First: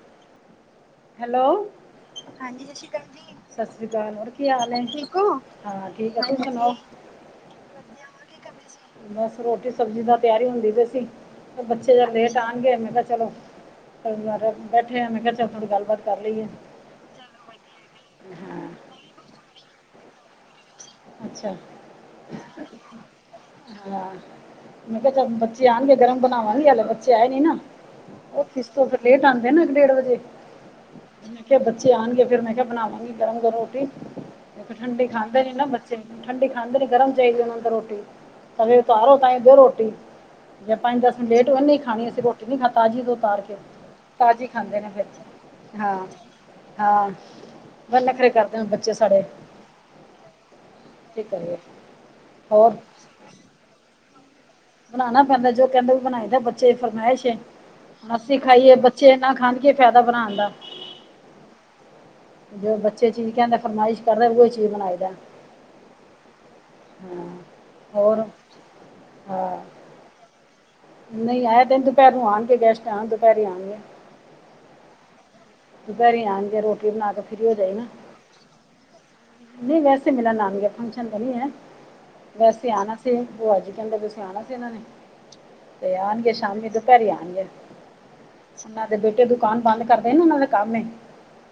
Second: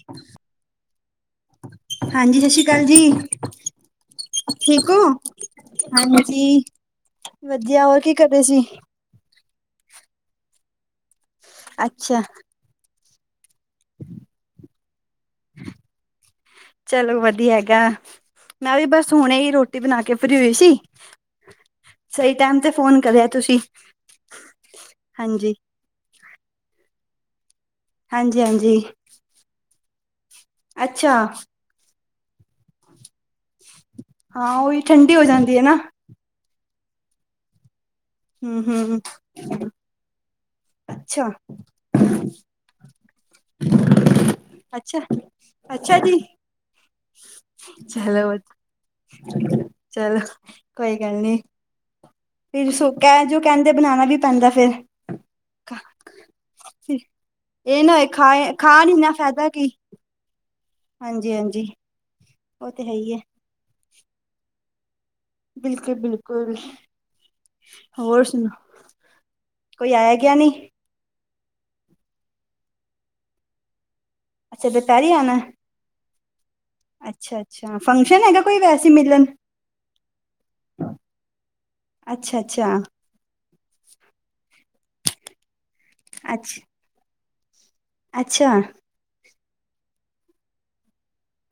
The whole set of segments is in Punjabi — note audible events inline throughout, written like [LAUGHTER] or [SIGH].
[INAUDIBLE] ਹੈਲੋ। ਸਤਿ ਸ਼੍ਰੀ ਹਾਂਜੀ, ਅਕਾਲ ਸਸ਼ੀਕਾਲ ਜੀ। ਸਤ ਸ਼੍ਰੀ ਅਕਾਲ, ਹੋਰ ਕੀ ਹਾਲ ਏ, ਠੀਕ ਹੋ? ਹਾਂ ਠੀਕ ਆ, ਤਸੀ ਹਾਂਜੀ ਸੁਣਾਓ? ਵਧੀਆ, ਹੋਰ ਕੀ ਕਰਦੇ ਸੀ? ਬਸ ਰੋਟੀ ਸਬਜ਼ੀ ਦੀ, ਤਿਆਰੀ ਹੁੰਦੀ ਪਈ ਸੀ, ਓ ਬੱਚੇ ਜਰਾ ਅੱਛਾ ਲੇਟ ਆਣਗੇ, ਮੈਂ ਕਿਹਾ ਚਲੋ ਪਰਿਵਾਰ ਨਾਲ ਬੈਠੇ ਆ। ਮੈਂ ਕਿਹਾ ਚਲ ਥੋੜੀ ਗੱਲਬਾਤ ਕਰ ਲਈਏ। ਚਲੋ ਵਧੀਆ ਹੈਗਾ, ਹਾਂ ਮੈਂ ਵੀ ਬਸ ਹੁਣੇ ਹੀ, ਰੋਟੀ ਬਣਾ ਕੇ ਫ੍ਰੀ ਹੋਈ ਸੀ। ਅੱਛਾ। ਸਹੀ ਟਾਈਮ ਤੇ ਫੋਨ ਕਰਿਆ ਤੁਸੀਂ ਅੱਛਾ, ਮੈਂ ਕਿਹਾ ਚੱਲ, ਹਾਂਜੀ ਬੱਚੇ ਆਉਣਗੇ ਤੇ ਗਰਮ ਬਣਾਵਾਂਗੇ, ਹੱਲੇ ਬੱਚੇ ਆਏ ਨੀ ਨਾ। ਹਾਂਜੀ ਓਫਿਸ ਹਾਂਜੀ ਤੋਂ ਫ਼ੇਰ ਲੇਟ ਆਉਂਦੇ ਨੇ ਨਾ। ਇੱਕ, ਡੇਢ ਵਜੇ। ਅੱਛਾ ਮੈਂ ਕਿਹਾ ਬੱਚੇ ਆਉਣਗੇ, ਫੇਰ ਮੈਂ ਕਿਹਾ ਬਣਾਵਾਂਗਗੀ ਗਰਮ- ਗਰਮ। ਰੋਟੀ। ਹਾਂ ਉਹੀ ਠੰਡੀ ਹੋ ਖਾਂਦੇ ਨੀ ਜਾਂਦੀ ਹੈ ਨਾ ਬੱਚੇ, ਠੰਡੀ ਖਾਂਦੇ ਨੀ। ਗਰਮ ਚਾਹੀਦੀ ਉਨਾਂ ਨੂੰ ਰੋਟੀ। ਹਮ ਤਵੇ ਹਮ ਉਤਾਰੋ, ਤਾਂ ਹੀ ਦਿਓ ਰੋਟੀ। ਜਾਂ ਪੰਜ, ਦਸ ਮਿੰਟ ਅੱਛਾ ਲੇਟ [UNINTELLIGIBLE] ਨਹੀਂ ਖਾਣੀ ਅਸੀਂ ਰੋਟੀ, ਨੀ ਖਾ ਤਾਜੀ ਦੋ ਉਤਰ ਕੇ। ਤਾਜ਼ੀ ਖਾਂਦੇ ਨੇ, ਅੱਛਾ ਬੱਚੇ, ਅੱਛਾ ਹਾਂ। ਜੀ ਹਾਂ। ਵ ਚਲੋ ਨਖਰੇ ਕਰਦੇ, ਹੁਣ ਬੱਚੇ ਸਾਡੇ। ਚਲੋ ਕੋਈ ਗੱਲ ਕੀ ਨੀ, ਕਰੀਏ ਫੇਰ ਹੋਰ ਸੋ ਕਹਿ ਜੋ ਕਹਿੰਦੇ ਬਣਾਉਣਾ ਵੀ ਪੈਂਦਾ ਫੇਰ। ਬਣਾਉਣਾ ਪੈਂਦਾ, ਜੋ ਕਹਿੰਦੇ ਓਵੀ ਬਣਾਈਦਾ। ਬੱਚੇਦੀ ਫਰਮਾਇਸ਼ ਏ। ਇਹ ਨਾ ਹੋਏ ਖਾ ਅੱਸੀ ਖਾ ਖਾਈਏ, ਨੀ ਬੱਚੇ ਨਾ ਖਾਣ, ਕਿ ਫਾਇਦਾ ਬਨਾਣ ਦਾ? ਹਾਂਜੀ-ਹਾਂਜੀ। ਜੋ ਬੱਚੇ ਚੀਜ਼ ਕਹਿੰਦੇ, ਫਰਮਾਇਸ਼ ਕਰਦੇ, ਉਹੀ ਚੀਜ਼ ਬਣਾਈਦਾ। ਬਿਲਕੁਲ-ਬਿਲਕੁਲ, ਹਾਂ ਹੋਰ ਸੁਣਾਓ? ਹਾਂ ਕੋਈ ਆਇਆ- ਗਿਆ ਨਹੀਂ? ਨਹੀਂ ਆਏ ਤੇ ਨੀ, ਦੁਪਹਿਰ ਨੂੰ ਆਣਗੇ, ਗੈਸਟ ਆਣ ਦੁਪਹਿਰੇ ਆਣਗੇ। ਅੱਛਾ, ਦੁਪਹਿਰੀ ਆਣਾ? ਦੋਪਹਿਰੀ ਆਣਗੇ, ਰੋਟੀ ਬਣਾ ਕੇ ਫਰੀ ਹੋ ਜਾਏ ਅੱਛਾ-ਅੱਛਾ, ਨਾ ਫੰਕਸ਼ਨ ਹੈਗਾ ਕੋਈ? ਵੈਸੇ ਮਿਲਣ ਨਹੀਂ ਵੈਸੇ ਮਿਲਣ ਆਣਗੇ, ਫੰਕਸ਼ਨ ਤੇ ਨਹੀਂ ਐ। ਅੱਛਾ-ਅੱਛਾ। ਤੇ ਭੂਆਜੀ ਕਹਿੰਦੇ ਪਏ ਸੀ, ਆਣਾ ਸੀ ਇਹਨਾਂ ਨੇ ਤੇ ਆਣਗੇ ਅੱਛ ਸ਼ਾਮੀ, ਦੁਪਹਿਰੇ ਆਣਗੇ। ਅੱਛਾ ਇਨ੍ਹਾਂ ਦੇ ਬੇਟੇ ਦੁਕਾਨ ਬੰਦ ਕਰਦੇ ਨੇ ਨਾ, ਉਹਨਾਂ ਦੇ ਕੰਮ ਏ।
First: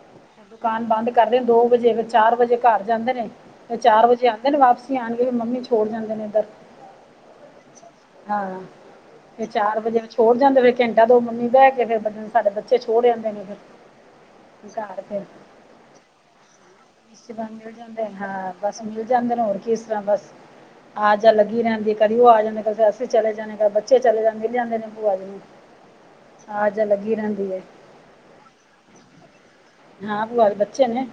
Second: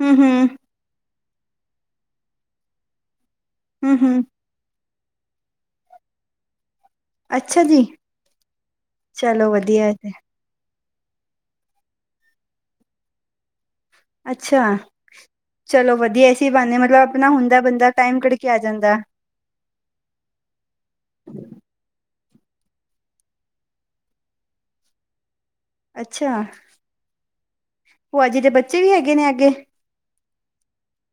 ਹੂੰ ਹੂੰ। ਦੁਕਾਨ ਬੰਦ ਕਰਦੇ ਦੋ ਵਜੇ, ਫ਼ਿਰ ਚਾਰ ਵਜੇ ਘਰ ਜਾਂਦੇ ਨੇ। ਫਿਰ ਹੂੰ ਚਾਰ ਹੂੰ ਵਜੇ ਆਂਦੇ ਦਿਨ ਵਾਪਸੀ ਆਉਣਗੇ ਮੰਮੀ ਛੋੜ ਜਾਂਦੇ ਨੇ ਇੱਧਰ ਅੱਛਾ ਜੀ ਹਾਂ ਤੇ ਚਲੋ ਚਾਰ ਵਧੀਆ ਵਜੇ ਵੀ ਤੇ ਛੋੜ [INAUDIBLE] ਫਿਰ ਘੰਟਾ ਦੋ ਮੰਮੀ ਬਹਿ ਕੇ ਫਿਰ ਸਾਡੇ ਬੱਚੇ ਛੋੜ ਜਾਂਦੇ ਨੇ ਅੱਛਾ! ਘਰ ਫਿਰ ਚਲੋ ਵਧੀਆ, ਐ ਇਸੀ ਬਹਾਨੇ ਮਤਲਬ ਆਪਣਾ ਰਿਸ਼ਤੇਦਾਰ ਹੁੰਦਾ ਮਿਲ ਬੰਦਾ ਜਾਂਦੇ ਨੇ ਟਾਈਮ ਕੱਢਕੇ ਹਾਂ ਆ ਬਸ ਜਾਂਦਾ ਮਿਲ ਜਾਂਦੇ ਨੇ ਹੋਰ ਕਿਸ ਤਰ੍ਹਾਂ ਬਸ। ਆ ਜਾਂ ਲੱਗੀ ਰਹਿੰਦੀ ਹੈ। ਕਦੀ ਉਹ ਆ ਜਾਂਦੇ ਕਦੇ ਫਿਰ ਅਸੀਂ ਚਲੇ ਜਾਂਦੇ। ਕਦੇ ਬੱਚੇ ਚਲੇ ਜਾਂਦੇ ਮਿਲ ਜਾਂਦੇ ਨੇ ਭੂਆ ਜੀ। [UNINTELLIGIBLE] ਅੱਛਾ ਆ ਜਾ ਲੱਗੀ ਰਹਿੰਦੀ ਹੈ ਭੂਆ ਜੀ ਦੇ ਬੱਚੇ ਵੀ ਹੈਗੇ ਨੇ ਅੱਗੇ ਹਾਂ ਭੂਆ ਦੇ ਬੱਚੇ ਨੇ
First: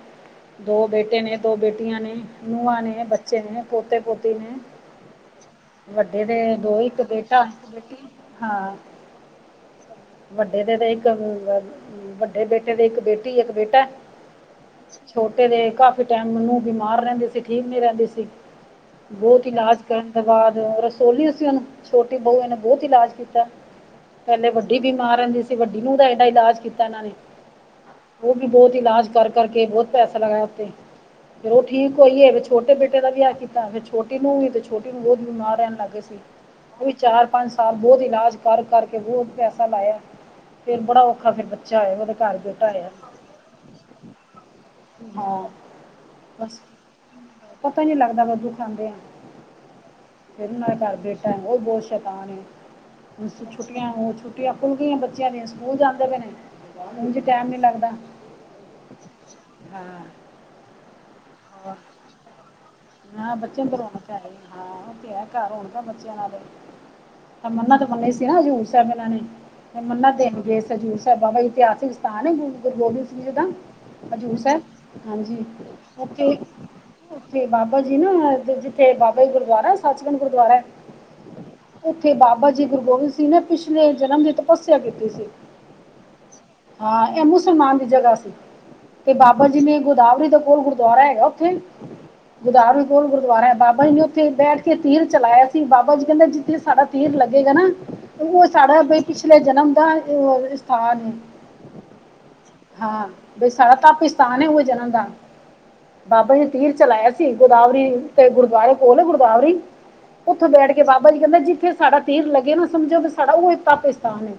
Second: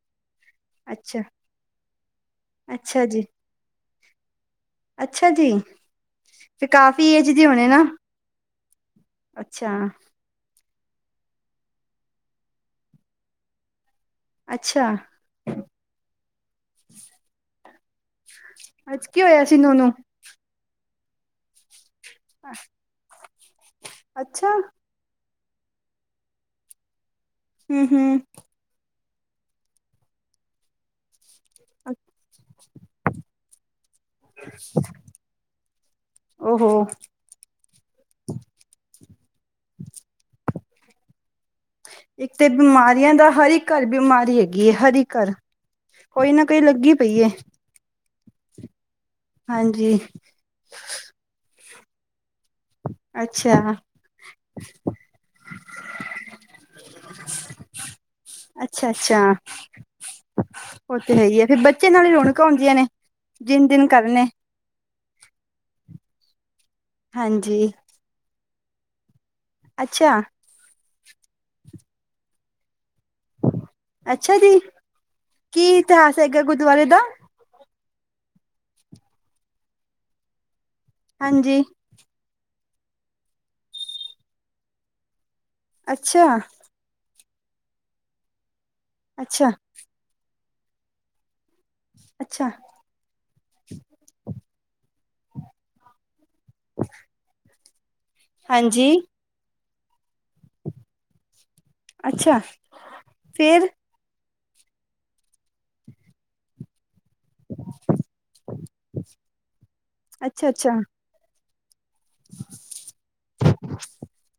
ਦੋ ਬੇਟੇ ਅੱਛਾ ਨੇ ਦੋ ਬੇਟੀਆਂ ਨੇ ਨੂੰਹਾਂ ਨੇ ਅੱਛਾ ਜੀ ਬੱਚੇ ਨੇ ਪੋਤੇ ਪੋਤੀ ਨੇ ਅੱਛਾ ਜੀ ਵੱਡੇ ਦੇ ਫਿਰ ਦੋ ਇੱਕ ਕਾਫ਼ੀ ਏਜ ਬੇਟਾ ਦੇ ਹੋਣੇ ਇੱਕ ਨਾ ਬੇਟੀ ਹਾਂ ਅੱਛਾ ਵੱਡੇ ਦੇ ਤੇ ਇੱਕ ਵੱਡੇ ਬੇਟੇ ਦੇ ਇੱਕ ਬੇਟੀ ਇੱਕ ਬੇਟਾ ਅੱਛਾ ਛੋਟੇ ਦੇ ਕਾਫੀ ਟਾਈਮ ਨੂੰਹ ਬਿਮਾਰ ਰਹਿੰਦੀ ਸੀ ਠੀਕ ਨੀ ਰਹਿੰਦੀ ਸੀ ਅੱਜ ਕੀ ਹੋਇਆ ਬਹੁਤ ਸੀ ਇਲਾਜ ਨੂੰਨੂੰ ਕਰਨ ਬਾਅਦ ਰਸੋਲੀਆ ਸੀ ਉਹਨੂੰ ਛੋਟੀ ਬਹੁੂਆ ਨੇ ਬਹੁਤ ਇਲਾਜ ਕੀਤਾ ਪਹਿਲੇ ਅੱਛਾ ਵੱਡੀ ਬਿਮਾਰ ਰਹਿੰਦੀ ਸੀ ਵੱਡੀ ਨੂੰਹ ਦਾ ਏਡਾ ਇਲਾਜ ਕੀਤਾ ਇਹਨਾਂ ਨੇ ਹੂੰ ਹੂੰ ਉਹ ਵੀ ਬਹੁਤ ਇਲਾਜ ਕਰ ਕਰਕੇ ਬਹੁਤ ਪੈਸਾ ਲਗਾਇਆ ਉਤੇ ਫੇਰ ਉਹ ਠੀਕ ਹੋਈਏ ਫਿਰ ਛੋਟੇ ਬੇਟੇ ਦਾ ਵਿਆਹ ਕੀਤਾ। ਫੇਰ ਛੋਟੀ ਨੂੰਹ ਵੀ ਤੇ ਛੋਟੀ ਨੂੰਹ ਵੀ ਬਹੁਤ ਬਿਮਾਰ ਰਹਿਣ ਲੱਗ ਗਏ ਸੀ। ਓਹੋ ਉਹ ਵੀ ਚਾਰ ਪੰਜ ਸਾਲ ਬਹੁਤ ਇਲਾਜ ਕਰ ਕਰਕੇ ਬਹੁਤ ਪੈਸਾ ਲਾਇਆ ਫੇਰ ਬੜਾ ਔਖਾ ਫਿਰ ਆਇਆ ਉਹਦੇ ਇੱਕ ਘਰ ਤੇ ਬੇਟਾ ਆਇਆ ਬਿਮਾਰੀਆਂ ਦਾ ਹਰ ਇੱਕ ਘਰ ਬਿਮਾਰੀ ਹੈਗੀ ਹੈ ਹਰ ਇੱਕ ਘਰ ਹਾਂ ਕੋਈ ਨਾ ਕੋਈ ਬਸ ਲੱਗੀ ਪਈ ਏ। ਪਤਾ ਹੀ ਨਹੀਂ ਲੱਗਦਾ ਵੈਜੀਜ ਖਾਂਦੇ ਆ ਹਾਂਜੀ ਫਿਰ ਨਾ ਡਰਦੇ ਟਾਈਮ ਉਹ ਬਹੁਤ ਸ਼ੈਤਾਨ ਏ। ਅੱਛਾ ਛੁੱਟੀਆ ਹੁਣ ਛੁਟੀਆਂ ਖੁੱਲ ਗਈਆਂ ਬੱਚਿਆਂ ਦੀਆਂ ਸਕੂਲ ਜਾਂਦੇ ਪਏ ਨੇ। ਉੰਝ ਟਾਈਮ ਨਹੀਂ ਲਗਦਾ। ਅੱਛਾ-ਅੱਛਾ ਉਹ ਤੇ ਹੈ ਹੀ ਹੈ ਫਿਰ ਹੋਰ ਬੱਚੇ ਨਾਲ ਹੀ ਰੌਣਕਾ ਹੁੰਦੀਆਂ ਨੇ ਹਾਂ ਦਿਨ ਬੱਚਿਆਂ ਨੂੰ ਤਾਂ ਦਿਨ ਰੌਣਕ ਹੈ ਕਰਨੇ। ਹੀ ਹਾਂ ਉਹ ਤੇ ਹੈ ਘਰ ਰੌਣਕਾ ਬੱਚਿਆਂ ਨਾਲ ਏ ਅ ਹਾਂਜੀ ਮੰਨਤ ਤੇ ਮੰਨੀ ਸੀ ਨਾ ਹਜੂਰ ਸਭਨਾਂ ਲਈ ਇਹਨਾਂ ਨੇ ਹੁਣ ਮੰਨਾ ਅੱਛਾ ਦੇਨ ਗਏ ਸੀ ਹਜੂਰ ਸਾਹਿਬ ਬਾਬਾ ਇਤਿਹਾਸਿਕ ਸਥਾਨ ਏ ਗੁਰੂ ਗੁਰੂ ਗੋਬਿੰਦ ਸਿੰਘ ਜੀ ਦਾ ਹਜੂਰ ਅੱਛਾ ਜੀ ਸਾਹਿਬ ਹਾਂਜੀ। ਕੀ ਇਤਿਹਾਸ ਓਥੇ ਹੈਗਾ ਗੁਰਦੁਆਰੇ ਦਾ ਤੇ ਬਾਬਾ ਜੀ ਨਾ ਜਿੱਥੇ ਬਾਬਾ ਜੀ ਗੁਰਦੁਆਰਾ ਸੱਚਖੰਡ ਗੁਰਦਆਰਾ। ਹਾਂਜੀ ਉੱਥੇ ਬਾਬਾ ਜੀ ਗੁਰੂ ਗੋਬਿੰਦ ਸਿੰਘ ਨੇ ਪਿਛਲੇ ਜਨਮ ਚ ਤਪੱਸਿਆ ਕੀਤੀ ਸੀ। ਅੱਛਾ। ਹਾਂ ਇਹ ਮੁਸਲਮਾਨ ਦੀ ਜਗ੍ਹਾ ਸੀ ਤੇ ਬਾਬਾ ਅੱਛਾ ਜੀ ਨੇ ਗੋਦਾਵਰੀ ਦੇ ਕੋਲ ਗੁਰ ਗੁਰਦੁਆਰਾ ਹੈਗਾ ਉੱਥੇ ਅੱਛਾ ਗੁਦਾਵਰੀ ਕੋਲ ਗੁਰਦੁਆਰਾ ਹੈ। ਬਾਬਾ ਜੀ ਨੇ ਉੱਥੇ ਬੈਠ ਕੇ ਤੀਰ ਚਲਾਇਆ ਸੀ। ਬਾਬਾ ਜੀ ਕਹਿੰਦੇ ਜਿੱਥੇ ਸਾਡਾ ਤੀਰ ਲੱਗੇਗਾ ਨਾ। ਉਹ ਸਾਡਾ ਹਾਂਜੀ ਬ ਪਿਛਲੇ ਜਨਮ ਦਾ ਉਹ ਸਥਾਨ ਏ। ਅੱਛਾ ਹਾਂ ਬੀ ਫੇਰ ਸਾਡਾ ਟੱਪੀ ਸਥਾਨ ਹੈ ਉਹ ਜਨਮ ਦਾ ਬਾਬਾ ਜੀ ਨੇ ਤੀਰ ਚਲਾਇਆ ਸੀ। ਗੋਦਾਵਰੀ ਤੇ ਗੁਰਦੁਆਰੇ ਕੋਲ ਗੋਦਾਵਰੀ ਉੱਥੇ ਅੱਛਾ ਅੱਛਾ ਬੈਠ ਕੇ ਬਾਬਾ ਜੀ ਕਹਿੰਦੇ। ਜਿੱਥੇ ਸਾਡਾ ਤੀਰ ਲੱਗੇ ਨਾ ਓਹਨੂੰ ਸਮਝੋ ਵੀ ਸਾਡਾ ਉਹ ਹੀ ਤਪਸਥਾਨ ਏ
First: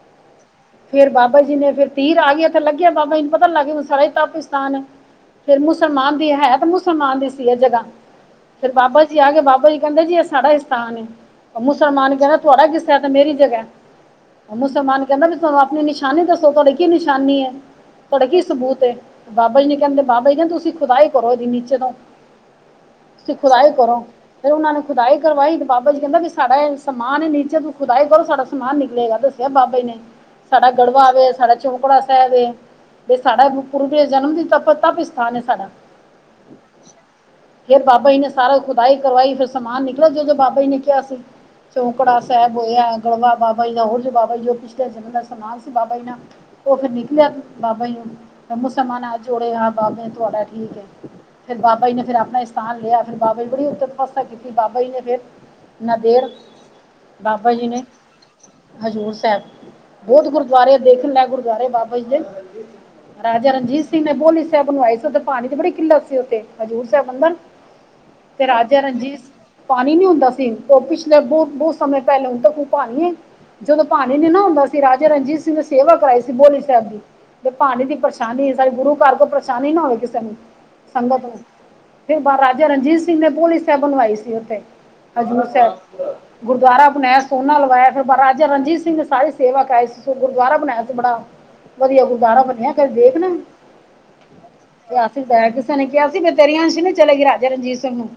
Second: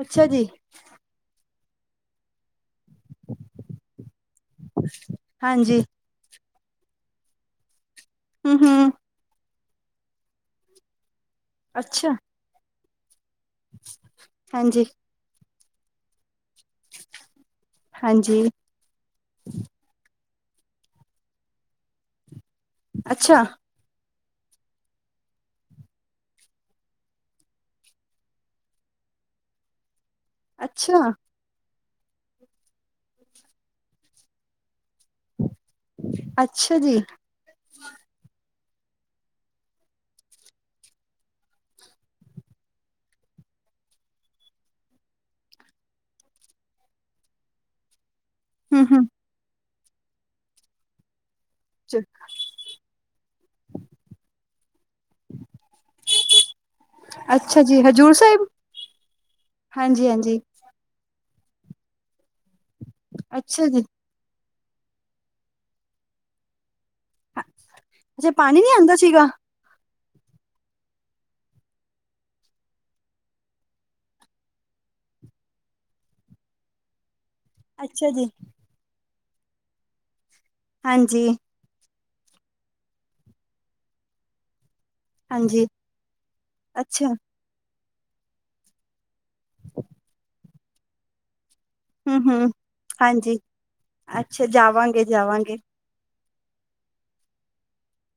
ਅੱਛਾ ਜੀ ਫੇਰ ਬਾਬਾ ਜੀ ਨੇ ਫਿਰ ਤੀਰ ਆ ਗਿਆ ਤੇ ਲੱਗਿਆ ਬਾਬਾ ਜੀ ਨੂੰ ਪਤਾ ਲੱਗ ਗਿਆ ਸਾਡਾ ਤਪਿਸ ਥਾਨ ਫਿਰ ਹਾਂਜੀ ਮੁਸਲਮਾਨ ਦੀ ਹੈ ਤਾਂ ਮੁਸਲਮਾਨ ਦੀ ਸੀ ਇਹ ਜਗ੍ਹਾ ਹਮ ਫੇਰ ਹਮ ਬਾਬਾ ਆ ਗਏ, ਬਾਬਾ ਜੀ ਕਹਿੰਦੇ ਜੀ ਇਹ ਸਾਡਾ ਇਸਥਾਨ ਏ ਅੱਛਾ ਮੁਸਲਮਾਨ ਕਹਿੰਦਾ ਤੁਹਾਡਾ ਕਿਸ ਤਰ੍ਹਾਂ ਇਹ ਮੇਰੀ ਜਗ੍ਹਾ ਐ ਉਹ ਹਾਂਜੀ ਮੁਸਲਮਾਨ ਕਹਿੰਦਾ ਵੀ ਤੁਹਾਨੂੰ ਆਪਣੀ ਨਿਸ਼ਾਨੀ ਦੱਸੋ ਤੁਹਾਡੀੇ ਕੀ ਨਿਸ਼ਾਨੀ ਏ? ਤੁਹਾਡਾ ਹਾਂਜੀ ਕੀ ਸਬੂਤ ਏ? ਬਾਬਾ ਜੀ ਨੇ ਕਹਿੰਦੇ, ਬਾਬਾ ਜੀ ਕਹਿੰਦੇ ਤੁਸੀਂ ਨਾ ਖੁਦਾਈ ਕਰੋ ਇਹਦੀ ਨੀਚੇ ਤੋਂ ਅੱਛਾ ਸੁਖ ਵਾਹੀ ਹੀ ਕਰੋ ਫੇਿਰ ਉਹਨਾ ਨੇ ਖੁਦਾਈ ਕਰਵਾਈ। ਬਾਬਾ ਜੀ ਕਹਿੰਦਾ ਵੀ ਸਾਡਾ ਇਹ ਸਮਾਨ ਨੀਚੇ ਤੂੰ ਖੁਦਾਈ ਕਰੋ ਸਾਡਾ ਸਮਾਨ ਨਿਕਲੇਗਾ। ਦ ਬਾਬੇ ਨੇ, ਸਾਡਾ ਅੱਛਾ ਗੜਵਾਵੇ। ਸਾਡਾ ਚੌਕੜਾ ਸਾਹਿਬ ਏ, ਤੇ ਸਾਡਾ ਗੁਰੂ ਦੇ ਜਨਮ ਤ ਤਪ ਸਥਾਨ ਸਾਡਾ। ਅੱਛਾ ਜੀ। ਫਿਰ ਬਾਬਾ ਜੀ ਨੇ ਸਾਰਾ ਖੁਦਾਈ ਕਰਵਾਈ ਫਿਰ ਸਮਾਨ ਨਿਕਲ ਜੋ ਜੋ ਬਾਬਾ ਜੀ ਨੇ ਕਿਹਾ ਸੀ। ਚੌਕੜਾ ਸਾਹਿਬ ਹੋਇਆ, ਗੜਵਾ ਬਾਬਾ ਜੀ ਦਾ ਹੋਰ ਬਾਬਾ ਜੀ ਪਿਛਲੇ ਜਨਮ ਦਾ ਸਮਾਨ ਸੀ ਬਾਬਾ ਜੀ ਦਾ ਉਹ ਫੇਰ ਨਿਕਲਿਆ ਬਾਬਾ ਨੂੰ, ਹਮ ਮੁਸਮਾਨ ਹੱਥ ਜੋੜੇ ਆਹ ਬਾਬੇ ਤੁਹਾਡਾ ਠੀਕ ਐ। ਫਿਰ ਬਾਬ ਜੀ ਹਮ ਨੇ ਫਿਰ ਆਪਣਾ ਸਥਾਨ ਲਿਆ ਫਿਰ ਬਾਬਾ ਜੀ ਬੜੀ ਤਪੱਸਿਆ ਕੀਤੀ ਬਾਬਾ ਜੀ ਨੇ ਫਿਰ ਨੰਦੇੜ। ਅੱਛਾ ਜੀ, ਹਜ਼ੂਰ ਸਾਹਿਬ। ਹਜ਼ੂਰ ਸਾਹਿਬ, ਹਾਂਜੀ ਬੋਤ ਗੁਰ ਹਾਂਜੀ ਗੁਰਦੁਆਰੇ ਦੇਖਣ ਲੈ, ਗੁਰਦੁਆਰੇ ਬਾਬਾ ਜੀ ਦੇ, ਰਾਜਾ ਅੱਛਾ ਜੀ ਰਣਜੀਤ ਸਿੰਘ ਨੇ ਬੋਲੀ ਬਣਵਾਏ ਸੀ, ਉਥੇ ਪਾਣੀ ਦੀ ਬੜੀ ਕਿੱਲਤ ਸੀ ਉੱਥੇ। ਹਜ਼ੂਰ ਸਾਹਿਬ ਬੰਦਨ ਅੱਛਾ ਤੇ ਪਾਣੀ ਨੀ ਰਾਜੇ ਆਉਂਦਾ ਰਣਜੀਤ ਸੀਗਾ ਸਿੰਘ ਪਾਣੀ ਨੀ ਹੁੰਦਾ ਸੀ। ਉਹ ਪਿਛਲੇ ਬਹੁਤ ਬਹੁਤ ਸਮੇਂ ਪਹਿਲੇ ਹੁਣ ਤੱਕ ਉਹ ਪਾਣੀ ਜਦੋਂ ਪਾਾਣੀ ਨੀ ਨਾ ਹੁੰਦਾ ਸੀ। ਰਾਜਾ ਰਣਜੀਤ ਸਿੰਘ ਨੇ ਸੇਵਾ ਕਰਾਈ ਬੋਲੀ ਸਾਹਿਬ ਦੀ ਤੇ ਪਾਣੀ ਦੀ ਅੱਛਾ ਜੀ ਪਰੇਸ਼ਾਨੀ ਸਾਡੇ ਗੁਰੂ ਘਰ ਕੋਲ ਪਰੇਸ਼ਾਨੀ ਨਾ ਹੋਵੇ ਕਿਸੇ ਨੂੰ ਸੰਗਤ ਹਾਂਜੀ ਨੂੰ ਫਿਰ ਰਾਜਾ ਰਣਜੀਤ ਸਿੰਘ ਨੇ ਭੋਲੀ ਸਾਹਿਬ ਬਣਵਾਈ ਸੀ ਉੱਥੇ। ਹਜ਼ੂਰ ਹਾਂਜੀ ਸਾਹਿਬ, ਗੁਰਦੁਆਰਾ ਅੱਛਾ ਬਣਾਇਆ, ਸੋਨਾ ਲਵਾਇਆ ਫਿਰ ਰਾਜਾ ਰਣਜੀਤ ਸਿੰਘ ਨੇ ਸਾਰੀ ਸੇਵਾ ਕਰਾਈ ਸੀ। ਗੁਰਦੁਆਰਾ ਬਣਾਇਆ ਸੀ ਬੜਾ ਵਧੀਆ ਹੂੰ ਗੁਰਦੁਆਰਾ ਹੂੰ ਬੰਨਿਆ, ਕਦੇ ਦੇਖ ਨਾ ਹਾਂਜੀ ਅੱਛਾ ਜਾਵਾਂਗੇ [UNINTELLIGIBLE] ਜਾਵਾਂਗੇ ਕਿਸੇ ਨੇ ਕਿਹਾ ਬ ਤੇਰੀਆਂਸ਼ ਨੂੰ ਚਲੇ ਗਈ ਰਾਜੇ ਰਣਜੀਤ ਸਿੰਘ ਨੂੰ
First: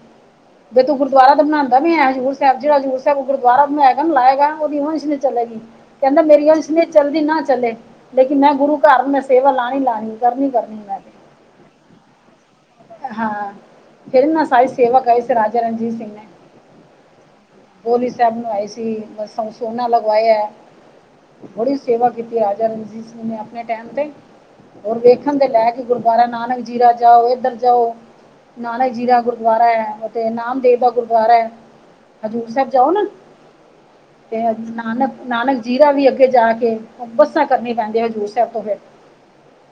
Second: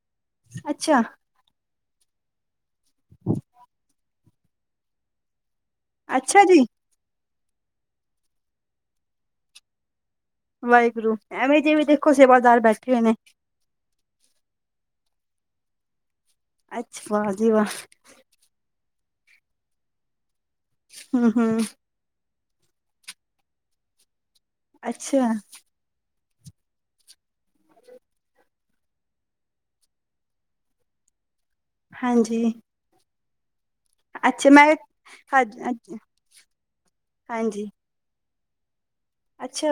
ਬੇ ਤੂੰ ਅੱਛਾ ਗੁਰਦੁਆਰਾ ਤੇ ਬਣਾਂਦਾ ਪਿਆ ਹਜ਼ੂਰ ਜਿਹੜਾ ਹਜ਼ੂਰ ਸਾਹਿਬ ਗੁਰਦੁਆਰਾ ਬਣਾਏਗਾ ਲਾਏਗਾ। ਉਹਦੀ ਵੰਸ਼ ਨੀ ਚਲੇਗੀ ਕਹਿੰਦਾ ਅੱਛਾ ਮੇਰੀ ਜੀ ਅੰਸ਼ ਨੀ ਚਲਦੀ ਨਾ ਚੱਲੇ ਲੇਕਿਨ ਮੈਂ ਗੁਰੂ ਘਰ ਮੈਂ ਸੇਵਾ ਲਾਣੀ ਲਾਣੀ ਐ। ਵਾਹਿਗੁਰੂ, ਐਵੇਂ ਜੇ ਵੀ ਦੇਖੋ ਸੇਵਾਦਾਰ ਬੈਠੇ ਹੋਏ ਨੇ। ਹਾਂ ਫਿਰ ਨਾ ਸਾਰੀ ਸੇਵਾ ਕਰਾਈ ਸੀ ਰਾਜਾ ਰਣਜੀਤ ਸਿੰਘ ਨੇ, ਅੱਛਾ ਵਾਹ ਜੀ ਵਾਹ ਬੋਲੀ ਸਾਹਿਬ ਨੂੰ ਬਣਵਾਈ ਸੀ। ਮ ਸੋਨਾ ਲਗਵਾਇਆ ਹੂੰ ਹੂੰ ਬੜੀ ਸੇਵਾ ਕੀਤੀ ਰਾਜਾ ਰਣਜੀਤ ਸਿੰਘ ਨੇ ਆਪਣੇ ਟਾਈਮ ਤੇ, ਰੋਰ ਅੱਛਾ ਵੇਖਣ ਦੇ ਲੈਕ ਗੁਰਦੁਆਰਾ ਨਾਨਕ ਜੀਰਾ ਜਾਓ, ਇੱਧਰ ਜਾਓ। ਨਾਨਕ ਜੀਰਾ ਦਾ ਗੁਰਦੁਆਰਾ ਐ ਓਥੇ ਨਾਮਦੇਵ ਦਾ ਗੁਰਦੁਆਰਾ ਐ। ਹਾਂਜੀ ਹਜ਼ੂਰ ਸਾਹਿਬ ਜਾਓ ਨਾ। ਤੇ ਅੱਛਾ ਮੈਂ ਨਾਨਕ ਨਾਨਕ ਹਾਂਜੀ ਜੀਰਾ ਵੀ ਅੱਗੇ ਜਾ ਕੇ, ਬੱਸਾਂ ਹਾਂਜੀ, ਕਰਨੀਆਂ ਪੈਂਦੀਆਂ ਹਜ਼ੂਰ ਸਾਹਿਬ ਤੋਂ ਫਿਰ ਅੱਛਾ।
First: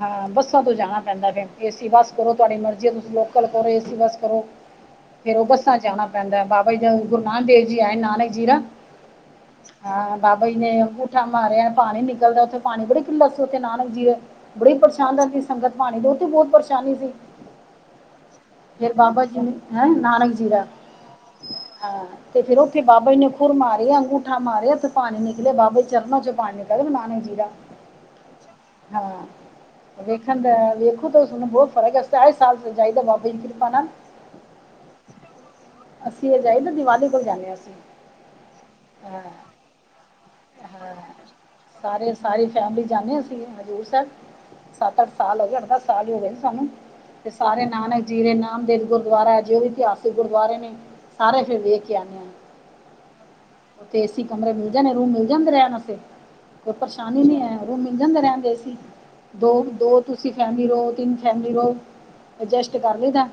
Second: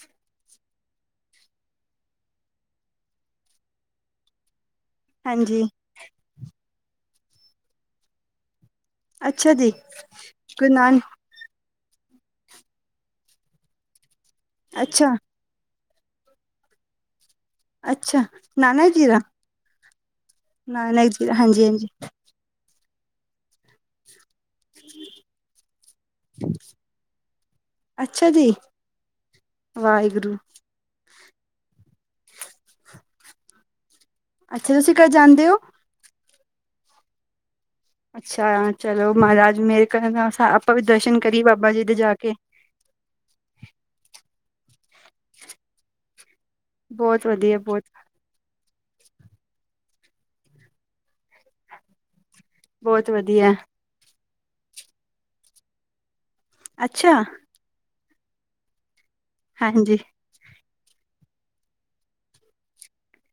ਹਾਂ ਬੱਸਾਂ ਤੋਂ ਜਾਣਾ ਪੈਂਦਾ ਫੇਰ ਏਸੀ ਬੱਸ ਕਰੋ ਤੁਹਾਡੀ ਮਰਜ਼ੀ ਐ, ਤੁਸੀਂ ਲੋਕਲ ਕਰੋ, ਏਸੀ ਬੱਸ ਕਰੋ। [INAUDIBLE] ਫੇਰ ਉਹ ਬੱਸਾਂ ਚ ਜਾਣਾ ਪੈਂਦਾ, ਬਾਬਾ ਜੀ ਗੁਰੂ ਨਾਨਕ ਦੇਵ ਜੀ ਆਏ ਨਾਨਕ ਜੀਰਾ ਨਾ ਅੱਛਾ ਜੀ ਹਾਂ ਬਾਬਾ ਜੀ ਨੇ ਗੁਰੂ ਨਾਨਕ ਅੰਗੂਠਾ ਮਾਰਿਆ ਪਾਣੀ ਨਿਕਲਦਾ ਉੱਥੇ, ਪਾਣੀ ਬੜੀ ਕਿੱਲਤ ਸੀ, ਉਥੇ ਨਾਨਕ ਜੀਰੇ ਬੜੀ ਅੱਛਾ ਪਰੇਸ਼ਾਨ ਸੰਗਤ ਪਾਣੀ ਦੇ ਉੱਥੇ ਬਹੁਤ ਪਰੇਸ਼ਾਨੀ ਸੀ ਅੱਛਾ ਫਿਰ ਨਾਨਕ ਦਾ ਬਾਬਾ ਜੀ ਨੇ, ਹੈ ਨਾਨਕ ਜੀਰਾ ਰਾ ਨਾਨਕ ਜੀ ਦਾ ਹਾਂਜੀ ਹਾਂਜੀ ਹਾਂ ਤੇ ਫਿਰ ਉਹਥੇ ਬਾਬਾ ਜੀ ਨੇ ੁਰ ਮਾਰਿਆ ਅੰਗੂਠਾ ਮਾਰਿਆ ਉਥੇ ਪਾਣੀ ਨਿਕਲਿਆ ਬਾਬੇ ਚਰਨਾਂ ਚੋਂ ਪਾਣੀ ਨਿਕਲ ਨਾਨਕ ਜੀਰਾ ਅੱਛਾ ਜੀ ਹਾਂ, ਵਾਹਿਗੁਰੂ ਵੇਖਣ ਦਾ ਵੇਖ ਉਸ ਨੂੰ ਬਹੁਤ ਫਰਕ ਐ, ਹਰ ਸਾਲ ਜਾਇਦਾ ਬਾਬੇ ਦੀ ਕਿਰਪਾ ਨਾਲ ਅੱਛਾ, ਤੁਸੀਂ ਕੱਦ ਜਾਂਦੇ ਹੋ। ਅਸੀਂ ਇਹ ਜਾਈ ਦਾ ਦੀਵਾਲੀ ਕੋਲ ਜਾਂਦੇ ਹਾਂ ਅਸੀਂ ਅੱਛਾ ਚਲੋ ਹਾਂ ਮਹਾਰਾਜ ਮੇਰੇ ਘਰ ਆਪਾਂ ਵੀ ਦਰਸ਼ਨ ਕਰੀਏ ਬਾਬਾ ਜੀ ਦੇ ਜਾ ਕੇ ਫੈਮਲੀ ਜਾਂਦੇ ਹ ਅਸੀ ਹਜ਼ੂਰ ਸਾਹਿਬ ਸੱਤ ਅੱਠ ਸਾਲ ਹੋ ਗਏ ਅੱਠ ਦਸ ਸਾਲ ਹੀ ਹੋ ਗਏ ਸੀ ਸਾਨੂੰ ਬਹੁਤ ਤੇ ਵਧੀਆ ਸਾਰੇ ਬਹੁਤ ਨਾਨ ਜੀਰੇ ਨਾਮ ਦੇਵ ਗੁਰਦੁਆਰਾ ਹੈ ਜੋ ਵੀ ਇਤਿਹਾਸਿਕ ਗੁਰਦੁਆਰੇ ਨੇ ਸਾਰੇ ਫਿਰ ਵੇਖ ਕੇ ਆਉਂਦੇ ਹ ਬਹੁਤ ਵਧੀਆ। ਉੱਥੇ ਏ ਸੀ ਕਮਰੇ ਮਿਲ ਜਾਣੇ, ਰੂਮ ਮਿਲ ਜਾਂਦੇ ਐ, ਰਹਿਣ ਵਸਤੇ ਕੋਈ ਅੱਛਾ ਪਰੇਸ਼ਾਨੀ ਨੀ ਐ। ਮਿਲ ਜਾਂਦੇ ਰਹਿੰਦੇ ਏਸੀ ਦੋ ਦੋ ਹਾਂਜੀ ਤੁ ਤੁਸੀਂ ਫੈਮ ਰਹੋ ਤਿੰਨ ਫੈਮਲੀ ਰਹੋ, ਅਜਸਟ ਕਰ ਲਈਦਾ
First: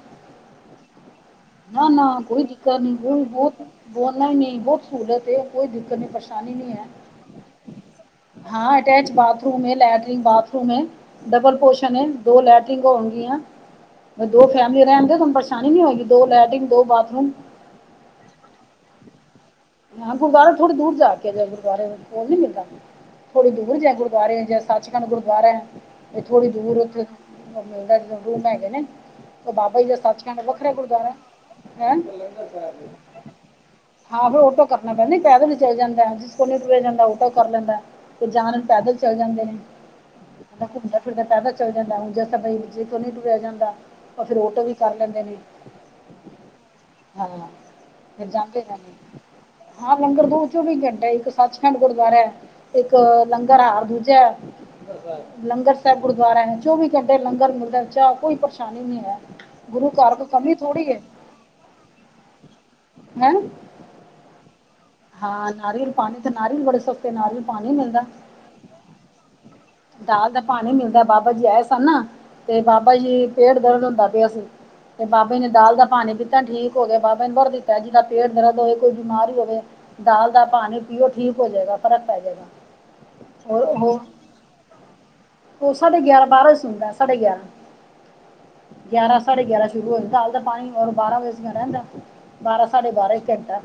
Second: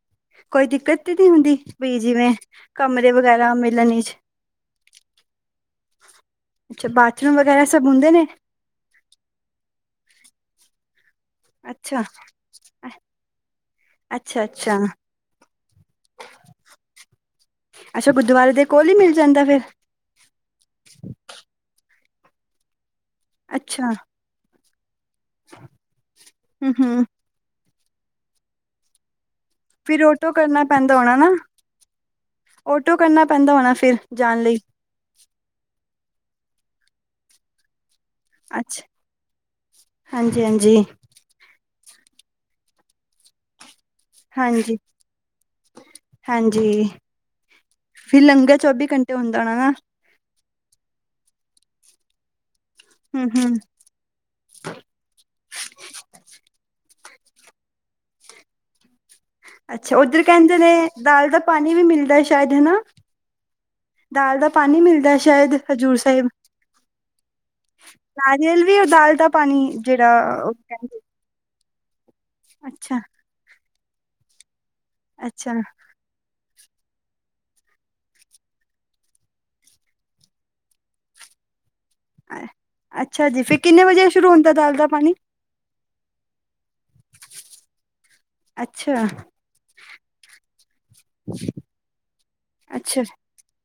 ਕੋਈ ਦਿੱਕਤ ਤੇ ਨਹੀਂ ਹੁੰਦੀ ਨਾ ਬਈ ਨਾ ਜਿਵੇਂ ਕੋਈ ਦਿੱਕਤ ਨੀ, ਕਮਰੇ ਕੋਈ ਵਗੈਰਾ ਬਹੁਤ ਮਿਲਣ ਬੋ ਵਿਚ ਨਈ ਨਈ ਹੀ ਨਹੀਂ ਬਹੁਤ ਸਹੂਲਤ ' ਕੋਈ ਦਿੱਕਤ ਨਹੀਂ ਪਰੇਸ਼ਾਨੀ ਨਹੀਂ ਏ। ਅੱਛਾ ਬਾਥਰੂਮ ਵਗੈਰਾ ਸਭ ਹੁੰਦੇ ਨੇ? ਹਾਂ, ਅਟੈਚ ਬਾਥਰੂਮ ਐ, ਲੈਟਰੀਨ ਬਾਥਰੂਮ ਐ। ਡਬਲ ਪੋਰਸ਼ਨ ਅੱਛਾ ਐ, ਦੋ ਲੈਟਰਿੰਗ ਹੋਣਗੀਆਂ। ਅੱਛਾ ਦੋ ਅੱਛਾ ਫੈਮਿਲੀ ਰਹਿਣਗੇ, ਤੁਹਾਨੂੰ ਪਰੇਸ਼ਾਨੀ ਨੀ ਹੋਏਗੀ ਦੋ ਲੈਟਿਰਨ ਦੋ ਬਾਥਰੂਮ। ਅੱਛਾ, ਗੁਰਦੁਆਰੇ ਦੇ ਕੋਲ ਹੀ ਮਿਲ ਜਾਂਦਾ ਫਿਰ? ਹਾਂ, ਗੁਰਦੁਆਰਾ ਥੋੜ੍ਹੀ ਦੂਰ ਜਾ ਕੇ ਜੇ, ਗੁਰਦਆਰੇ ਕੋਲ ਨੀ ਮਿਲਦਾ ਥੋੜੀ ਦੂਰ ਅੱਛਾ ਜਾ ਗੁਰ ਦੁਆਰੇ ਜਾਂ ਸੱਚਖੰਡ ਗੁਰਦੁਆਰੇ ਐ, ਇਹ ਥੋੜੀ ਹੂੰ ਦੂਰ ਹੂੰ ਉੱਥੇ ਉਹ ਮਿਲਦਾ ਜਦੋਂ ਰੂਮ ਹੈਗੇ ਨੇ, ਉਹ ਬਾਬਾ ਜੀ ਦਾ ਫਿਰ ਆਟੋ ਸਚਖੰਡ ਕਰਨਾ ਵੱਖਰਾ ਪੈਂਦਾ ਗੁਰਦੁਆਰਾ ਹੋਣਾ ਨਾ ਹੈਂ ਆਟੋ ਕਰਨਾ ਪੈਂਦਾ ਹੋਣਾ ਫਿਰ ਹਾ ਫਰ ਜਾਣ ਉਹ ਲਈ ਕਰਨਾ ਪੈਂ, ਨੀ ਪੈਦਲ ਹੀ ਚੱਲ ਜਾਂਦਾ ਐ, ਜਿਸ ਕੋ ਤੁਰਿਆ ਨੀ ਜਾਂਦਾ, ਉਹ ਤਾਂ ਕਰ ਲੈਂਦਾ। ਤੇ ਜਾਣ ਅੱਛਾ ਪੈਦਲ ਚਲੇ ਜਾਂਦੇ ਨੇ, ਹਾਂਜੀ ਹਾਂਜੀ ਘੁੰਮਦਾ ਫੇਰ ਤਾਂ ਪੈਦਲ ਚਲ ਜਾਂਦਾ ਆ, ਹੁਣ ਜਿਸ ਤਾ ਬਈ ਤੋਂ ਨਹੀਂ ਤੁਰਿਆ ਜਾਂਦਾ, ਤਾਂ ਫੇਰ ਓਟੋ ਵੀ ਹਾਂਜੀ ਕਰ ਲੈਂਦੇ ਨੇ। ਹਾਂਜੀ ਹਾਂ ਫੇ ਫਿਰ ਲੰਗਰ ਜਾਂਦੇ ਚੌਵੀ ਰਹਿੰਦੇ। ਘੰਟੇ ਹੁੰਦਾ ਹੁਣਾ ਨਾ। ਹਾਂ, ਲੰਗਰ ਤੋ ਚੌਵੀ ਘੰਟੇ, ਇੱਕ ਸੱਚਖੰਡ ਗੁਰਦੁਆਰਾ ਆ, ਇੱਕ ਹੂੰ ਹੂੰ ਲੰਗਰ ਹਾਰ ਦੂਜਾ ਐ। ਲੰਗਰ ਸਾਹਿਬ ਗੁਰਦੁਆਰਾ ਐ, ਚੌਵੀ ਘੰਟੇ ਲੰਗਰ ਮਿਲਦਾ ਐ ਚਾ ਕੋਈ ਪਰੇਸ਼ਾਨੀ ਨੀ ਏ। ਅੱਛਾ ਉੱਧਰ ਕਹਿੰਦੇ ਨੇ ਦਾਲ ਦਾ ਪਾਣੀ ਵੀ ਮਿਲਦਾ ਸ਼ਾਇਦ ਹਨਾ? ਹੈਂ। ਦਾਲ ਦਾ ਪਾਣੀ ਮਿਲ ਹਾਂ ਨਾਰੀਅਲ ਪਾਣੀ ਤੇ ਨਾਰੀਅਲ ਬੜੇ ਸਸਤੇ ਨਾਰੀਅਲ ਪਾਣੀ ਮਿਲਦਾ। ਜਲ ਵੀ ਏ ਦਾਲ ਦਾ ਪਾਣੀ ਦਾਲ ਦਾ ਜਿਹੜਾ ਉਹ ਪਾਣੀ ਕਹਿੰਦੇ ਮਿਲਦਾ, ਬਾਬਾ ਜੀ ਆਏ ਸਨ ਨਾ, ਤੇ ਬਾਬਾ ਅੱਛਾ ਜੀ ਪੇਟ ਦਰਦ ਹੁੰਦਾ ਪਿਆ ਸੀ, ਤੇ ਬਾਬੇ ਨੇ ਅੱਛਾ ਦਾਲ ਦਾ ਪਾਣੀ ਪੀ ਤਾ ਠੀਕ ਹੋਗਿਆ ਬਾਬਾ ਨੇ ਬਰ ਦਿੱਤਾ ਐ, ਜੀ ਦਾ ਪੇਟ ਦਰਦ ਹੋਵੇ ਕੋਈ ਬਿਮਾਰੀ ਹੋਵੇ। ਦਾਲ ਦਾ ਪਾਣੀ ਪੀਓ ਠੀਕ ਹੋ ਜਾਏਗਾ। ਫਰਕ ਪੈ ਜਾਏਗਾ ਅੱਛਾ ਜੀ, ਫੇਰ ਔਰ ਕਿੰਨੇ ਉਹ ਵਜੇ ਸ਼ੁਰੂ ਹੁੰਦਾ ਦਾਲ ਦਾ ਪਾਣੀ? ਉਹ ਸਾਂਢੇ ਗਿਆਰਾਂ ਬਾਰਾਂ ਸੁਣਦਾ ਸਾਂਢੇ ਗਿਆਰਾਂ। ਅੱਛਾ ਗਿਆਰਾਂ ਸਾਢੇ ਗਿਆਰਾਂ ਸ਼ੁਰੂ ਹੋ ਜਾਂਦਾ, ਹਲੇ ਤਾਂ ਪਾਣੀ ਹੁਣ ਬਾਰਾਂ ਵਜੇ ਤਇਹੋ ਰਹਿੰਦਾ। ਬਾਰਾਂ ਸਾਂਢੇ ਬਾਰਾਂ ਇੱਕ ਘੰਟਾ।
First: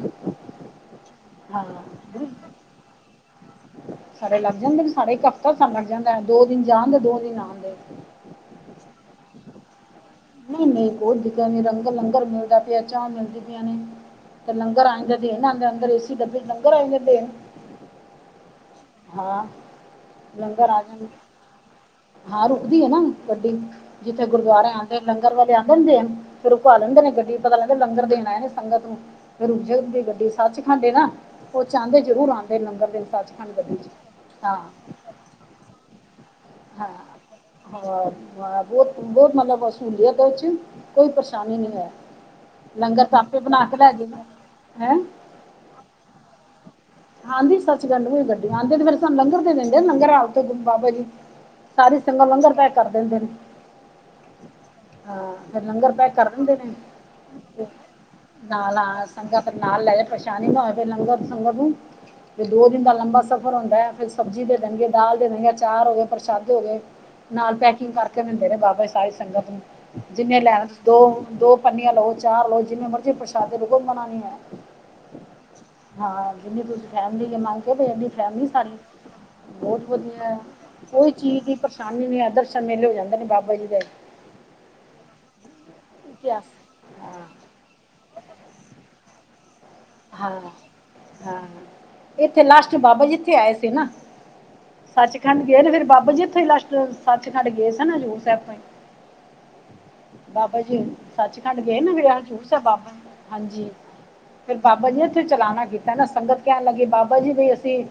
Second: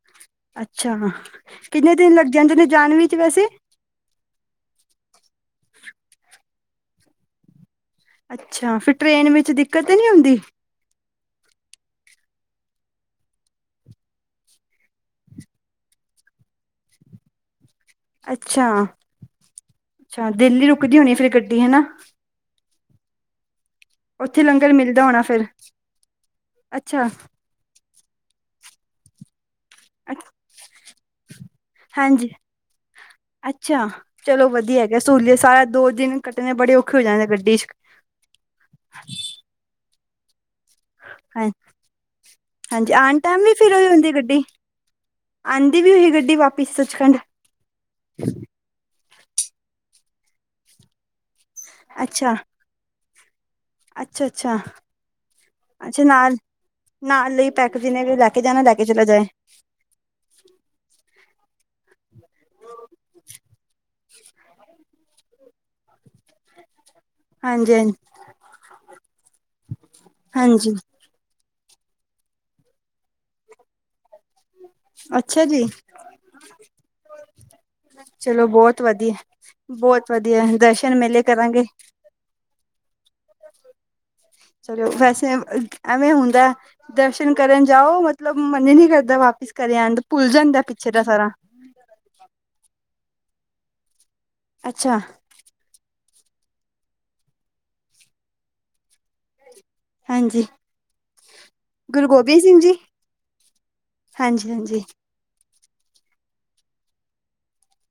ਹਾਂ ਹਾਂ ਕਿੰਨੇਂ ਜਦੇ ਨੇ ਜਾਨ ਵਿਚ ਵੈਸੇ। ਸਾਰੇ ਲੱਗ ਜਾਂਦੇ ਨੇ, ਸਾਰੇ ਇੱਕ ਹਫ਼ਤਾ ਸਾਨੂੰ ਲੱਗ ਜਾਂਦਾ ਦੋ ਦਿਨ ਜਾਣਦੇ ਦੋ ਦਿਨ ਆਦੇ। ਅੱਛਾ, ਫਿਰ ਟ੍ਰਰੇਨ ਵਿੱਚ ਦਿੱਕਤ ਤੇ ਨਹੀਂ ਹੁੰਦੀ? ਨਹੀਂ ਨਹੀਂ ਕੋਈ ਦਿੱਤ ਨੀ ਰੰਗ ਲੰਗਰ ਮਿਲਦਾ ਪਿਆ, ਚਾਹ ਮਿਲਦੀ ਪਿਆਂ ਨੇ। ਤੇ ਲੰਗਰ ਆ ਜਾਂਦੇ ਦੇਣ ਅੰਦਰ ਏ ਸੀ ਦੱਬੇ ਲੰਗਰ ਆਈ ਜਾਂ ਦੇਣ। ਅੱਛਾ ਹਾਂ ਅੱਛਾ, ਦਿੱਲੀ ਲੰਗਰ ਆ ਰੁਕਦੀ ਜਾਂਦਾ ਹੋਣੀ ਫੇਰ ਗੱਡੀ ਹਨਾ? ਹਾਂ, ਰੁਕਦੀ ਐ ਨਾ ਗੱਡੀ, ਜਿੱਥੇ ਉੱਥੇ ਲੰਗਰ ਗੁਰਦੁਆਰਿਆਂ ਮਿਲਦਾ ਹੋਣਾ ਲੰਗਰ ਫਿਰ ਵਾਲੇ ਆਉਂਦੇ ਨੇ ਦੇਣ ਫਿਰ ਉਹ ਭਾ ਲੈਂਦੇ ਅੱਛਾ ਨੇ ਗੱਡੀ ਪਤਾ ਲੈਂਦੇ ਲੰਗਰ ਦੇਣ ਆਏ ਨੇ ਸੰਗਤ ਨੂੰ। ਫੇਰ ਰੁਕ ਦੀ ਗੱਡੀ ਸੱਚਖੰਡ ਨਾ, ਉਹ ਚ ਆਦੇ ਜ਼ਰੂਰ ਆਉਂਦੇ ਲੰਗਰ ਦੇ ਸੱਚਖੰਡ ਗੱਡੀ ਚ। ਚਲੋਂ ਹਾਂ ਵਧੀਆ ਹੈਗਾ, ਸਹੂਲੀਅਤ ਸਾਰਾ ਦੋ ਦਿਨ ਕੱਟਣੇ ਬੜੇ ਹਾਂ ਔਖੇ ਹੋ ਜਾਂਦੇ ਗੱਡੀ ਚ। ਹਾਂ ਹਾਂ ਬਹੁਤ ਬਹੁਤ ਮਤਲਬ ਸਹੂਲੀਅਤ ਵਿਚ, ਕੋਈ ਹਾਂ ਪਰੇਸ਼ਾਨੀ ਨਹੀਂ ਹੈ। ਹਾਂਜੀ ਲੰਗਰ ਤਾਂ ਆਉਣ ਆਪੇ ਬਣਾ ਕੇ ਲੈ ਜਾਈਦਾ ਹੈਂ। ਆਂਦੀ ਵੀ ਓਹੀ ਗੱਡੀ ਵਾਪਿਸ ਸੱਚਖੰਡ? ਈ [UNINTELLIGIBLE] ਗੱਡੀ ਆਂਦੇ ਤੇ ਫਿਰ ਸਾਨੂੰੰ ਲੰਗਰ ਤੇ ਦਿੰਦੇ ਲੰਗਰ ਉੱਥੇ ਬਾਬਾ ਜੀ। ਸਾਰੀ ਸੰਗਤ ਅੱਛਾ ਲੰਗਰ ਪੈਕ ਕਰ ਦਿੰਦੇ ਨੇ। ਅੱਛਾ ਅੱਛਾ ਹਾਂ ਫਿਰ ਲੰਗਰ ਅੱਛਾ ਪੈਕ ਕਰ ਨਾਲ ਦਿੰਦੇ ਨਾਲ ਲਈ ਨੇ ਪੈਕ ਜਿਹਨੇ ਵੀ ਲੈ ਕੇ ਜਾਣਾ ਲੈ ਨਾਲਾ ਕੇ ਚਲਾ ਜਾਏ ਸੰਗਾ ਨਾਲ ਲੈ ਜਾ ਪਰੇਸ਼ਾਨੀ ਨਾ ਹੋਵੇ ਫਿਰ ਲੰਗਰ ਸੁਗਰ ਨੂੰ ਫਿਰ ਦੋ ਦਿਨ ਦਾ ਲੰਬਾ ਸਫ਼ਰ ਹੁੰਦਾ ਹੈ ਫਿਰ [UNINTELLIGIBLE] ਸਬਜ਼ੀ ਦੇ ਦੇਣਗੇ ਦਾਲ ਦੇ ਦੇਣਗੇ ਅਚਾਰ ਹੋ ਗਏ ਪ੍ਰਸ਼ਾਦੇ ਹੋ ਗਏ ਨਾਲ ਹਾਂਜੀ ਪੈਕਿੰਗ ਹਾਂਜੀ ਕਰਕੇ ਦਿੰਦੇ ਨੇ ਬਾਬਾ ਜ ਸਾਰੀ ਸੰਗਤ ਨੂੰ ਜਿੰਨੇ ਲੈਣਾ ਹਾਂਜੀ ਦੋ ਦੋ ਪੰਨੀਆਂ ਲਓ ਚਾਹ ਲਓ ਜਿਵੇੇ ਮਰਜ਼ੀ ਪ੍ਰਸ਼ਾਦੇ ਲੳ ਮਨਾ ਨੀ ਹੈ ਅੱਛਾ ਜੀ ਹਾਂ ਜਿੰਨੀ ਕੁਛ ਫੈਮਲੀ ਮੰਨ ਕੇ ਐਡੀ ਫੈਮਲੀ ਚਲੋ ਸਾਰੀ ਬਹੁਤ ਵਧੀਆ ਬਹੁਤ ਵਧੀਆ ਐ ਦਰਸ਼ਨ ਕੋਈ ਮੇਲੇ ਚੀਜ਼ ਦੀ ਕਰਾਂਗੇ ਪਰੇਸ਼ਾਨੀ ਨੀ ਐ ਦਰਸ਼ਨ ਮੇਲੇ ਹੋ ਜਾਂਦੇ ਨੇ ਬਾਬਾ ਜੀ ਦੇ ਚਲੋ ਵੈਸੇ ਐਵੇਂ ਇਤਿਹਾਸ ਹੁੰਦੈ ਹਾਂ ਦਰਸ਼ਨ ਕਰਨ ਜਾਓ ਮਤਲਬ ਮਨ ਹੀ ਨੀ ਕਰਦਾ ਵਾਪਿਸ ਕਰੇ ਆਉਣ ਦਾ ਭੁੱਲ ਹਾਂ ਜਾਂਦਾ ਪਿੱਛੇ ਦਾ ਸਾਰਾ ਹਾਂ ਇੱਥੇ ਲਾਸਟ ਬਾਬਾ ਇਥੇ ਆਏ ਸੀ ਨਾ ਅੱਛਾ ਸੱਚ ਖੰਡ ਗਏ ਨੇ ਫਿਰ ਬਾਬਾ ਜੀ ਉੱਥੋਂ ਲਾਸਟ ਸੱਚਖੰਡ ਗਏ ਸਨ ਹਜ਼ੂਰ ਸਾਹਿਬ ਤੋਂ ਈ ਹਾਂਜੀ ਬਾਬਾ ਜੀ ਸੱਚਖੰਡ ਗਏ ਨਾ ਗੁਰੂ ਵਿੇ ਗੋਬਿੰਦ ਜੂਸ ਹੈ ਸਿੰਘ ਜੀ ਬਾਬਾ [UNINTELLIGIBLE] ਹਾਂਜੀ ਹਾਂਜੀ ਫਿਰ ਹਾਂ ਬਾਬਾ ਜੀ ਇੱਥੇ ਚਲਾਣਾ ਕੀਤਾ ਨਾ ਸੰਗਤ ਕਹਿਣ ਲੱਗੀ ਬਾਬਾ ਜੀ ਬਈ ਅਸੀਂ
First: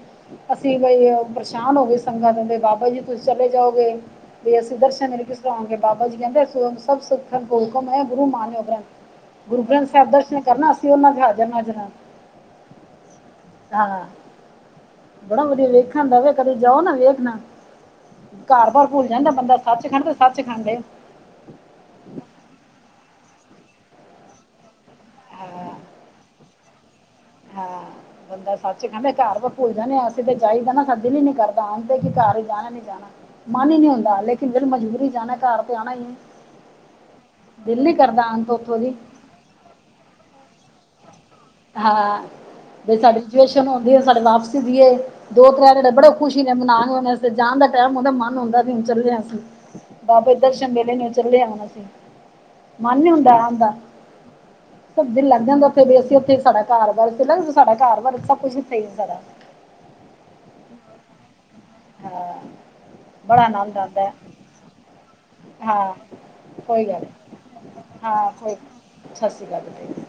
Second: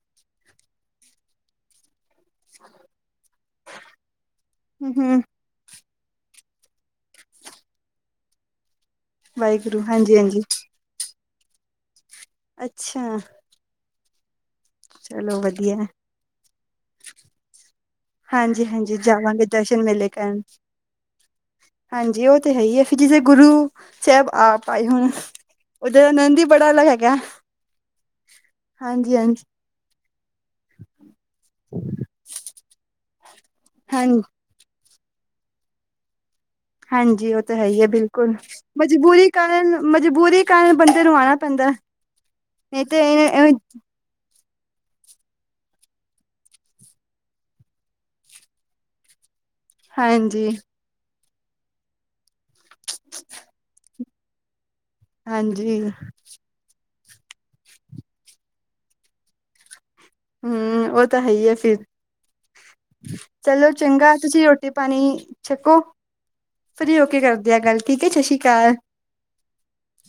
ਅਸੀਂ ਬਈ ਪਰੇਸ਼ਾਨ ਹੋ ਗੇ ਸੰਗਾਂ ਕਦੇ ਬਾਬਾ ਜੀ ਤੁਸੀਂ ਚਲੇ ਜਾਓਗੇ ਵੀ ਅਸੀਂ ਹੂੰ ਦਰਸ਼ਨ ਹੂੰ [UNINTELLIGIBLE] ਕਿਸ ਤਰ੍ਹਾਂ ਹੋਣਗੇ ਬਾਬਾ ਜੀ ਕਹਿੰਦੇ ਸਭ ਸਿੱਖਨ ਕੋ ਹੁਕਮ ਹੈ ਗੁਰੂ ਮਾਨਿਓ ਗੁਰੂ ਵਾਹਿਗੁਰੂ ਗ੍ਰੰਥ ਸਾਹਿਬ ਹਾਂਜੀ-ਹਾਂਜੀ ਦਰਸ਼ਨ ਕਰਨਾ ਉਹਨਾਂ ਦੇ ਹਾਜ਼ਰ ਨਾਜ਼ਰ ਆਂ ਅੱਛਾ ਹਾਂ ਬੜਾ ਵਧੀਆ ਵੇਖਣ ਦਾ ਵੇ ਕਦੇ ਜਾਓ ਨਾ ਵੇਖਣਾ ਘਰ ਬਾਹਰ ਹਾਂਜੀ-ਹਾਂਜੀ ਭੁੱਲ ਜਾਂਦਾ ਜਾਵਾਂਗੇ ਬੰਦਾ ਦਰਸ਼ਨ ਸੱਚ ਖੰਡ ਮੇਲੇ ਤੇ ਸੱਚ ਕਰਨ ਖੰਡ ਏ ਹਾਂਜੀ ਉਹ ਤਾਂ ਹੈ ਹੀ ਹੈ ਫਿਰ ਜਿੱੇ ਗੁਰੂ ਸਾਹਿਬ ਆਪ ਭਾਈ ਹੁਣ ਹਾਂ ਉਧਰ ਆਨੰਦ ਹੀ ਬੜਾ ਅਲੱਗ ਹੈਗਾ ਹਾਂ ਬੰਦਾ ਸੱਚ ਖਾਂਦੇ ਘਰ ਹਾਂਜੀ-ਹਾਂਜੀ ਵ [UNINTELLIGIBLE] ਭੁੱਲ ਜਾਂ ਨੇ ਅਸੀਂ ਤਾਂ ਜਾਈਦਾ ਨਾ ਸਾ ਦਿਲ ਹੀ ਨੀ ਕਰਦਾ ਆਣ ਤੇ ਕਿ ਘਰ ਹੀ ਜਾਣਾ ਨੀ ਜਾਣਾ ਮਨ ਹੀ ਨਹੀਂ ਹਾਂ ਹੁੰਦਾ ਲੇ ਕਿਦੇ [UNINTELLIGIBLE] ਮਜਦੂੂਰ ਹੀ ਜਾਣਾ ਘਰ ਤੇ ਆਉਣਾ ਈ ਹਾਂਜੀ ਉਹ ਤਾਂ ਹੈ ਹੀ ਹੈ ਬਿਲਕੁਲ ਆਣ ਤੋਂ ਉੱਥੋਂ ਦੀ ਮਜਬੂਰੀ ਕਾਰਨ ਮਜਬੂਰੀ ਕਾਰਨ ਬੰਦੇ ਨੂੰ ਆਣਾ ਪੈਂਦਾ ਹਾਂ ਨਹੀਂ ਜ [UNINTELLIGIBLE] ਤੇ ਸਾਡੀ ਰਜੂਏਸ਼ਨ ਆਦੀ ਸਾਡੇ ਵਾਪਸੀ ਦੀਏ ਦੋ ਤਰ ਜੜੇ [UNINTELLIGIBLE] ਬੜੇ ਖੁਸ਼ੀ ਨੇ ਮਨਾ ਕੇ ਜਾਣ ਦਾ ਟੈਮ ਹੁੰਦਾ ਮਨ ਹੁੰਦਾ ਸੀ ਹੁਣ ਚੱਲਦੇ ਅਸੀਂ ਬਾਬੇ ਹਾਂਜੀ-ਹਾਂਜੀ ਦਰਸ਼ਨ ਵੇਲੇ ਨੂੰ ਚੱਲੇ ਆਂ ਅਸੀ ਮਨ ਨੀ ਹੁੰਦਾ ਆਨ ਦਾ ਸਬ ਦਿਲ ਲੱਗ ਜਾਂਦਾ ਉੱਥੇ ਅਸੀਂ ਉੱਥੇ ਸਾਡਾ ਕਾਰ ਵਾਰ ਥੱਗ ਸਾਡਾ ਕਾਰ ਵਾਰ ਸਭ ਕੁੱਝ ਇੱਥੇ ਹੀ ਸਾਡਾ ਹਮ ਉਹ ਤਾਂ ਹੈ ਹੀ ਹੈ ਫਿਰ ਹਾਂ ਬੜਾ ਚਲੋ ਆਨੰਦ ਆਉਂਦਾ ਹੈ ਚੰਗਾ ਤੁਸੀਂ ਓ ਤੇ ਪਾਣੀ ਛਕੋ ਹਾਂ ਕੋਈ ਫਰੀ ਹੋਕੇ ਕਰਦੇ ਆ ਗੱਲ ਠੀਕ ਹੈ ਸ਼ਸ਼ੀ ਕਾਲ ਸ ਸ਼੍ਰੀ ਕਾਲ ਬੇਟੇ